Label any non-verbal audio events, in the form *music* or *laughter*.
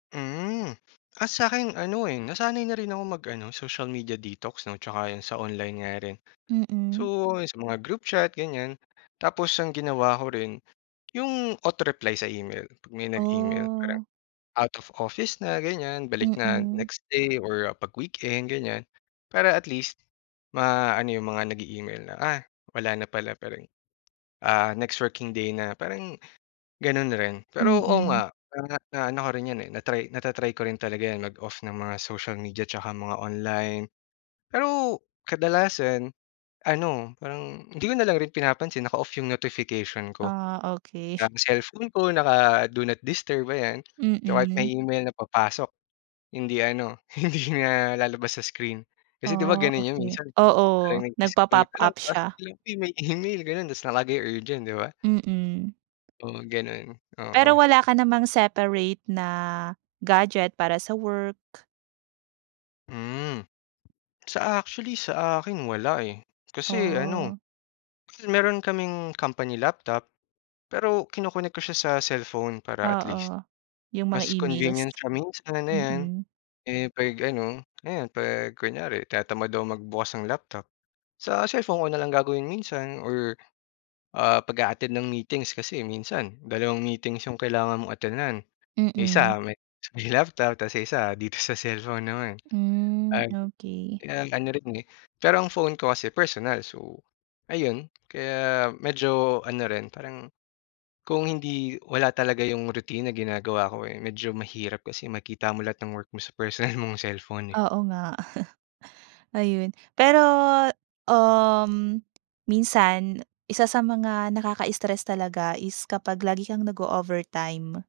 Mm. Ah, sa'kin ano, eh, nasanay na rin ako mag ano, social media detox 'no tsaka yun sa online nga rin. Mm. So, sa mga group chat, ganyan. Tapos ang ginawa ko rin yung auto reply sa email, 'pag may nag-email parang Oh. out of office na ganyan, balik na Mm. next day or 'pag weekend, ganyan para at least maano yung mga nag-e-email na, "Ah, wala na pala parang, ah, next working day na," parang ganun rin. Pero oo Mm. nga, parang naano ko rin 'yan, eh, na-try nata-try ko rin talaga 'yan, mag-off ng mga social media tsaka mga online. Pero kadalasan ano, parang hindi ko nalang rin pinapansin, naka-off yung notification ko. Ah, okey. Ang cellphone ko naka-do not disturb, ayan. Kaya kahit may Mm. email na papasok hindi ano, hindi na lalabas sa screen. Kasi di ba Ah, ganun yun okey. minsan Oo, parang nag-disconnect nagpa-pop ka lang up tapos siya. may email gano'n tapos nakalagay urgent, di ba? Mm. Oo, gano'n, Pero oo. wala ka namang separate na gadget para sa work? Hmm. Sa actually sa akin wala, eh, kasi ano, Oh. meron kaming company laptop, pero kino-connect ko siya sa cellphone para at least Oo, yung mga mas emails. convenience siya minsan, ayan, Mm. eh, 'pag ano, ayan 'pag kunyari tinatamad akong magbukas ng laptop, sa cellphone ko na lang gagawin minsan or, ah, 'pag a-attend ng meetings kasi minsan dalawang meetings yung kailangan mong attendan. Yung Mm. isa may laptop tas yung isa dito sa cellphone naman. Hmm, Ah, okey. kaya ano rin, eh, pero ang phone ko kasi personal so ayun kaya medyo ano rin parang kung hindi wala talaga yung routine na ginagawa ko, eh, medyo mahirap kasi makikita mo lahat ng work mo sa personal mong cellphone, eh. Oo nga. *chuckles* Ayun, pero, um, minsan isa sa mga nakaka-stress talaga is kapag lagi kang nag-o-overtime.